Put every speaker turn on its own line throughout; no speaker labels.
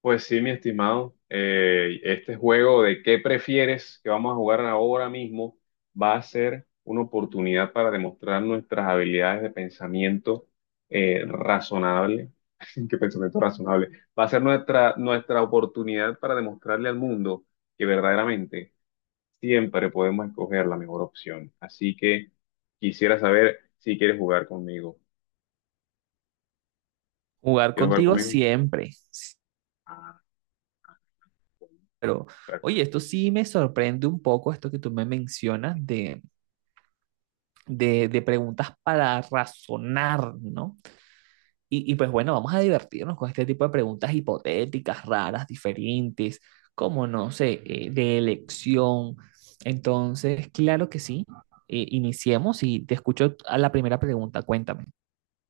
Pues sí, mi estimado, este juego de qué prefieres que vamos a jugar ahora mismo va a ser una oportunidad para demostrar nuestras habilidades de pensamiento razonable. ¿Qué pensamiento razonable? Va a ser nuestra oportunidad para demostrarle al mundo que verdaderamente siempre podemos escoger la mejor opción. Así que quisiera saber si quieres jugar conmigo.
Jugar
¿Quieres jugar
contigo
conmigo?
siempre, sí, pero oye, esto
Perfecto.
sí me sorprende un poco, esto que tú me mencionas de preguntas para razonar, ¿no? Y pues bueno, vamos a divertirnos con este tipo de preguntas hipotéticas, raras, diferentes, como no sé, de elección. Entonces, claro que sí, iniciemos y te escucho a la primera pregunta, cuéntame.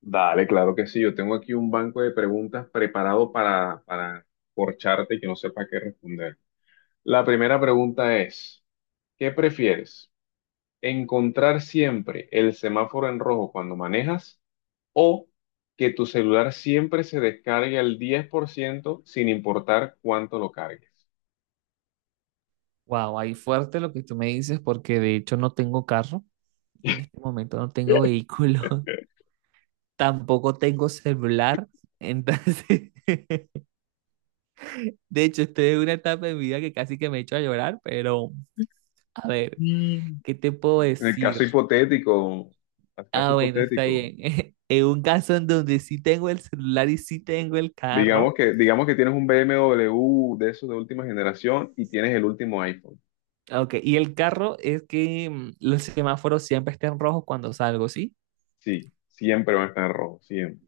Dale, claro que sí. Yo tengo aquí un banco de preguntas preparado para corcharte y que no sepa qué responder. La primera pregunta es, ¿qué prefieres? ¿Encontrar siempre el semáforo en rojo cuando manejas o que tu celular siempre se descargue al 10% sin importar cuánto lo cargues?
Wow, ahí fuerte lo que tú me dices, porque de hecho no tengo carro, en este momento no tengo vehículo. Tampoco tengo celular, entonces, de hecho, estoy en una etapa de mi vida que casi que me he hecho a llorar, pero a ver, ¿qué te puedo
En
decir?
el caso
Ah, bueno, está
hipotético,
bien. En un caso en donde sí tengo el celular y sí tengo el
digamos
carro.
que, digamos que tienes un BMW de esos de última generación y tienes el último iPhone.
Ok, y el carro es que los semáforos siempre estén rojos cuando salgo, ¿sí?
Sí, siempre van a estar en rojo, siempre.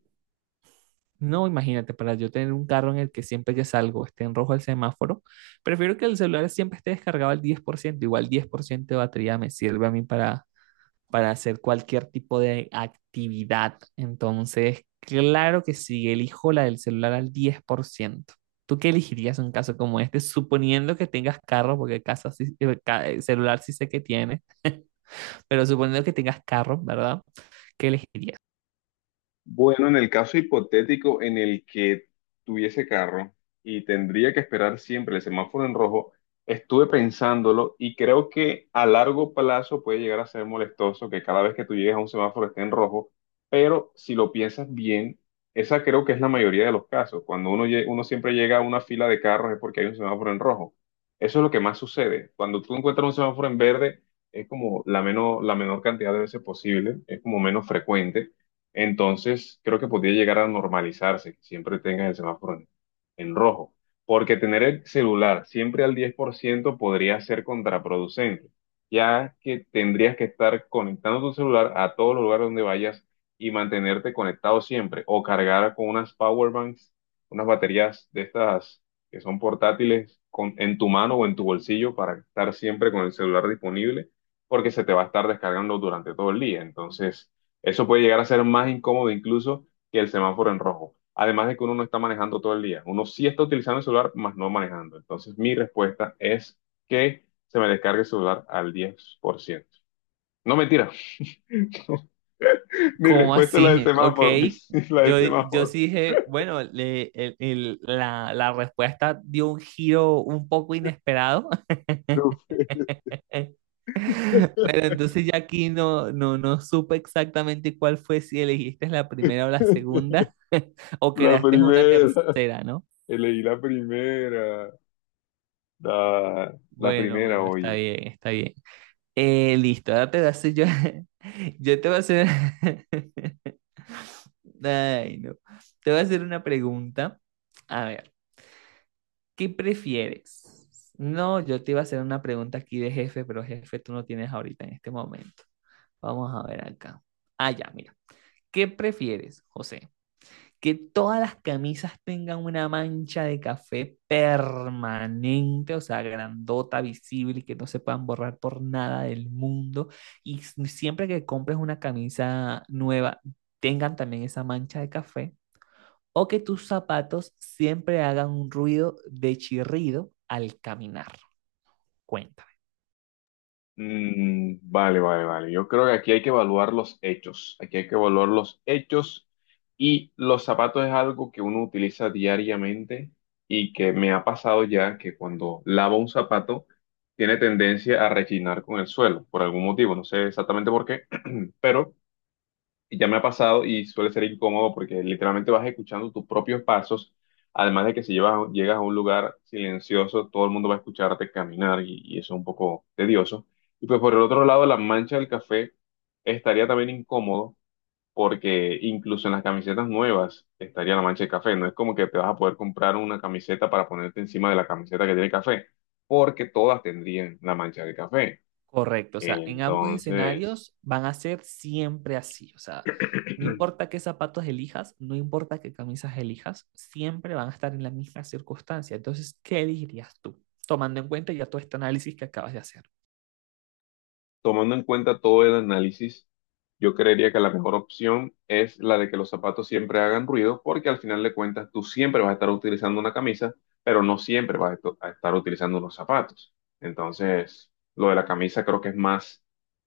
No, imagínate, para yo tener un carro en el que siempre que salgo esté en rojo el semáforo, prefiero que el celular siempre esté descargado al 10%, igual 10% de batería me sirve a mí para hacer cualquier tipo de actividad. Entonces, claro que sí, elijo la del celular al 10%. ¿Tú qué elegirías en un caso como este? Suponiendo que tengas carro, porque casa sí- ca- celular sí sé que tienes, pero suponiendo que tengas carro, ¿verdad? ¿Qué elegirías?
Bueno, en el caso hipotético en el que tuviese carro y tendría que esperar siempre el semáforo en rojo, estuve pensándolo y creo que a largo plazo puede llegar a ser molestoso que cada vez que tú llegues a un semáforo esté en rojo, pero si lo piensas bien, esa creo que es la mayoría de los casos. Cuando uno siempre llega a una fila de carros es porque hay un semáforo en rojo. Eso es lo que más sucede. Cuando tú encuentras un semáforo en verde, es como la menor cantidad de veces posible, es como menos frecuente, entonces creo que podría llegar a normalizarse, que siempre tengas el semáforo en rojo, porque tener el celular siempre al 10% podría ser contraproducente, ya que tendrías que estar conectando tu celular a todos los lugares donde vayas y mantenerte conectado siempre, o cargar con unas power banks, unas baterías de estas que son portátiles en tu mano o en tu bolsillo para estar siempre con el celular disponible, porque se te va a estar descargando durante todo el día, entonces eso puede llegar a ser más incómodo incluso que el semáforo en rojo. Además de que uno no está manejando todo el día. Uno sí está utilizando el celular, más no manejando. Entonces, mi respuesta es que se me descargue el celular al 10%. No, mentira. Mi
¿Cómo
respuesta es la del
así? Ok.
semáforo. La del
Yo
semáforo.
sí dije, bueno, le- el- la respuesta dio un giro un poco inesperado.
No, sé.
Pero entonces ya aquí no supe exactamente cuál fue, si elegiste la primera o la segunda, o
La
creaste una
primera.
tercera, ¿no?
Elegí la primera. La
Bueno,
primera,
bueno, está
oye.
bien, está bien. Listo, ahora te voy a hacer yo, yo te voy a hacer, ay, no, te voy a hacer una pregunta. A ver, ¿qué prefieres? No, yo te iba a hacer una pregunta aquí de jefe, pero jefe tú no tienes ahorita en este momento. Vamos a ver acá. Ah, ya, mira. ¿Qué prefieres, José? Que todas las camisas tengan una mancha de café permanente, o sea, grandota, visible y que no se puedan borrar por nada del mundo. Y s- siempre que compres una camisa nueva, tengan también esa mancha de café. O que tus zapatos siempre hagan un ruido de chirrido al caminar. Cuenta.
Mm, vale, vale, vale. Yo creo que aquí hay que evaluar los hechos. Aquí hay que evaluar los hechos y los zapatos es algo que uno utiliza diariamente y que me ha pasado ya que cuando lavo un zapato tiene tendencia a rechinar con el suelo por algún motivo. No sé exactamente por qué, pero ya me ha pasado y suele ser incómodo porque literalmente vas escuchando tus propios pasos, además de que si llegas a un lugar silencioso, todo el mundo va a escucharte caminar y eso es un poco tedioso. Y pues por el otro lado, la mancha del café estaría también incómodo porque incluso en las camisetas nuevas estaría la mancha de café. No es como que te vas a poder comprar una camiseta para ponerte encima de la camiseta que tiene café, porque todas tendrían la mancha de café.
Correcto, o sea, en ambos
Entonces...
escenarios van a ser siempre así, o sea, no importa qué zapatos elijas, no importa qué camisas elijas, siempre van a estar en la misma circunstancia. Entonces, ¿qué elegirías tú? Tomando en cuenta ya todo este análisis que acabas de hacer.
Tomando en cuenta todo el análisis, yo creería que la mejor opción es la de que los zapatos siempre hagan ruido, porque al final de cuentas tú siempre vas a estar utilizando una camisa, pero no siempre vas a a estar utilizando unos zapatos. Entonces, lo de la camisa creo que es más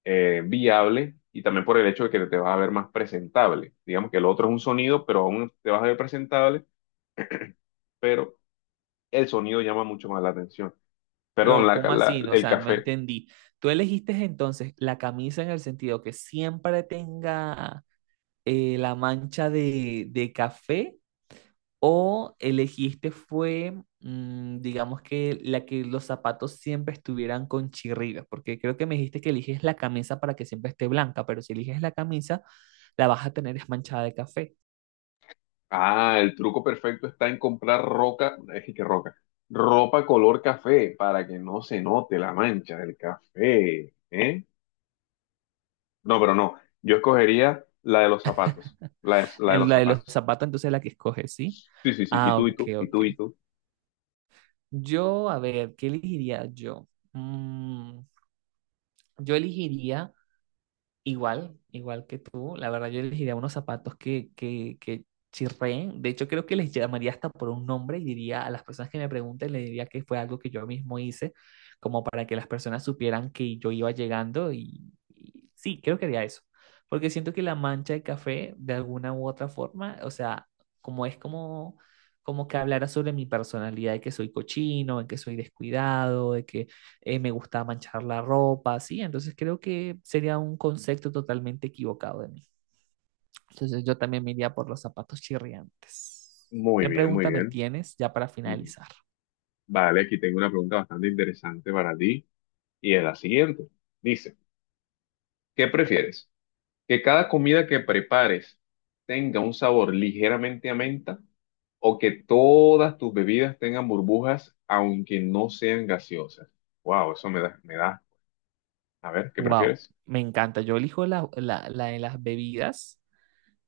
viable y también por el hecho de que te vas a ver más presentable. Digamos que el otro es un sonido, pero aún te vas a ver presentable, pero el sonido llama mucho más la atención. Perdón,
Pero, ¿cómo así? No, o
el
sea, no
café.
entendí. ¿Tú elegiste entonces la camisa en el sentido que siempre tenga la mancha de café? ¿O elegiste fue, digamos que la que los zapatos siempre estuvieran con chirridos? Porque creo que me dijiste que eliges la camisa para que siempre esté blanca, pero si eliges la camisa, la vas a tener es manchada de café.
Ah, el truco perfecto está en comprar roca, es que roca, ropa color café para que no se note la mancha del café, ¿eh? No, pero no, yo escogería la de los zapatos, la de
En
los
la de los
zapatos.
zapatos, entonces la que escoges, ¿sí?
Sí, sí, sí, y
Ah,
tú, y
ok,
tú, y
ok.
tú, y tú.
Yo, a ver, ¿qué elegiría yo? Mm, yo elegiría. Igual, igual que tú, la verdad yo elegiría unos zapatos que chirreen. De hecho, creo que les llamaría hasta por un nombre y diría a las personas que me pregunten, le diría que fue algo que yo mismo hice, como para que las personas supieran que yo iba llegando y sí, creo que haría eso. Porque siento que la mancha de café, de alguna u otra forma, o sea, como es como, como que hablara sobre mi personalidad, de que soy cochino, de que soy descuidado, de que me gustaba manchar la ropa, ¿sí? Entonces creo que sería un concepto totalmente equivocado de mí. Entonces yo también me iría por los zapatos chirriantes.
Muy
¿Qué
bien, muy
pregunta me
bien.
tienes ya para
Mm,
finalizar?
vale, aquí tengo una pregunta bastante interesante para ti y es la siguiente. Dice, ¿qué prefieres? Que cada comida que prepares tenga un sabor ligeramente a menta o que todas tus bebidas tengan burbujas aunque no sean gaseosas. Wow, eso me da. A ver, ¿qué
Wow,
prefieres?
me encanta. Yo elijo la de las bebidas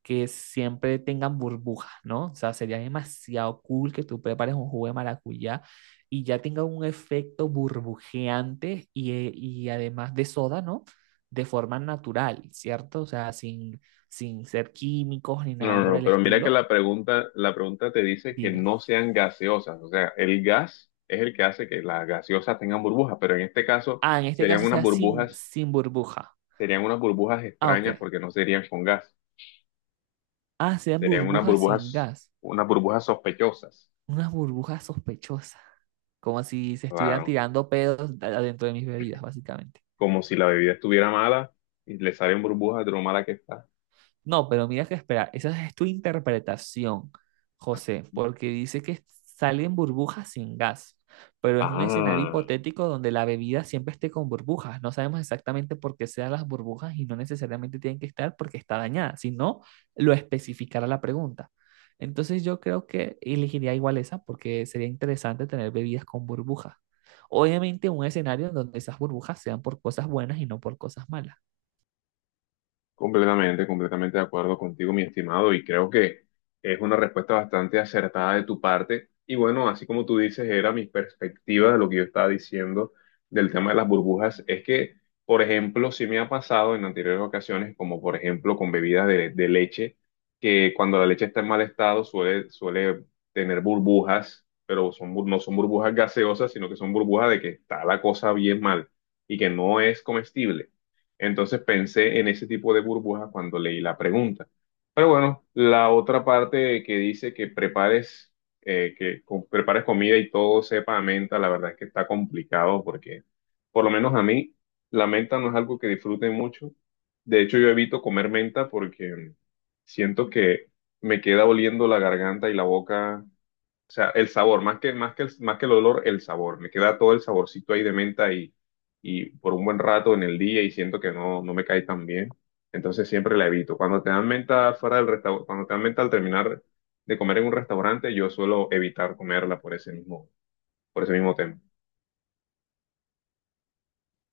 que siempre tengan burbujas, ¿no? O sea, sería demasiado cool que tú prepares un jugo de maracuyá y ya tenga un efecto burbujeante y además de soda, ¿no? De forma natural, ¿cierto? O sea, sin ser químicos ni
No,
nada
no, no,
por
no,
el
pero mira que
estilo.
la pregunta te dice que
Dime.
no sean gaseosas. O sea, el gas es el que hace que las gaseosas tengan burbujas, pero en este caso
Ah, en este
serían
caso
unas
sea
burbujas,
sin burbuja.
serían unas burbujas
Ah, ok.
extrañas porque no serían con gas,
Ah, sean
serían unas
burbujas sin
burbujas,
gas.
unas burbujas sospechosas.
Unas burbujas sospechosas. Como si se estuvieran
Claro.
tirando pedos adentro de mis bebidas, básicamente.
Como si la bebida estuviera mala y le salen burbujas de lo mala que está.
No, pero mira que espera, esa es tu interpretación, José, porque dice que salen burbujas sin gas, pero es un escenario
Ah,
hipotético donde la bebida siempre esté con burbujas. No sabemos exactamente por qué sean las burbujas y no necesariamente tienen que estar porque está dañada, sino lo especificará la pregunta. Entonces yo creo que elegiría igual esa porque sería interesante tener bebidas con burbujas. Obviamente un escenario en donde esas burbujas sean por cosas buenas y no por cosas malas.
completamente, completamente de acuerdo contigo, mi estimado, y creo que es una respuesta bastante acertada de tu parte. Y bueno, así como tú dices, era mi perspectiva de lo que yo estaba diciendo del tema de las burbujas, es que, por ejemplo, sí me ha pasado en anteriores ocasiones, como por ejemplo con bebidas de leche, que cuando la leche está en mal estado suele tener burbujas, pero son, no son burbujas gaseosas, sino que son burbujas de que está la cosa bien mal y que no es comestible. Entonces pensé en ese tipo de burbuja cuando leí la pregunta. Pero bueno, la otra parte que dice que prepares, prepares comida y todo sepa a menta, la verdad es que está complicado porque, por lo menos a mí, la menta no es algo que disfrute mucho. De hecho, yo evito comer menta porque siento que me queda oliendo la garganta y la boca, o sea, el sabor, más que el olor, el sabor. Me queda todo el saborcito ahí de menta y por un buen rato en el día y siento que no, no me cae tan bien. Entonces siempre la evito. Cuando te dan menta fuera del restaurante, cuando te dan menta al terminar de comer en un restaurante, yo suelo evitar comerla por ese mismo tema.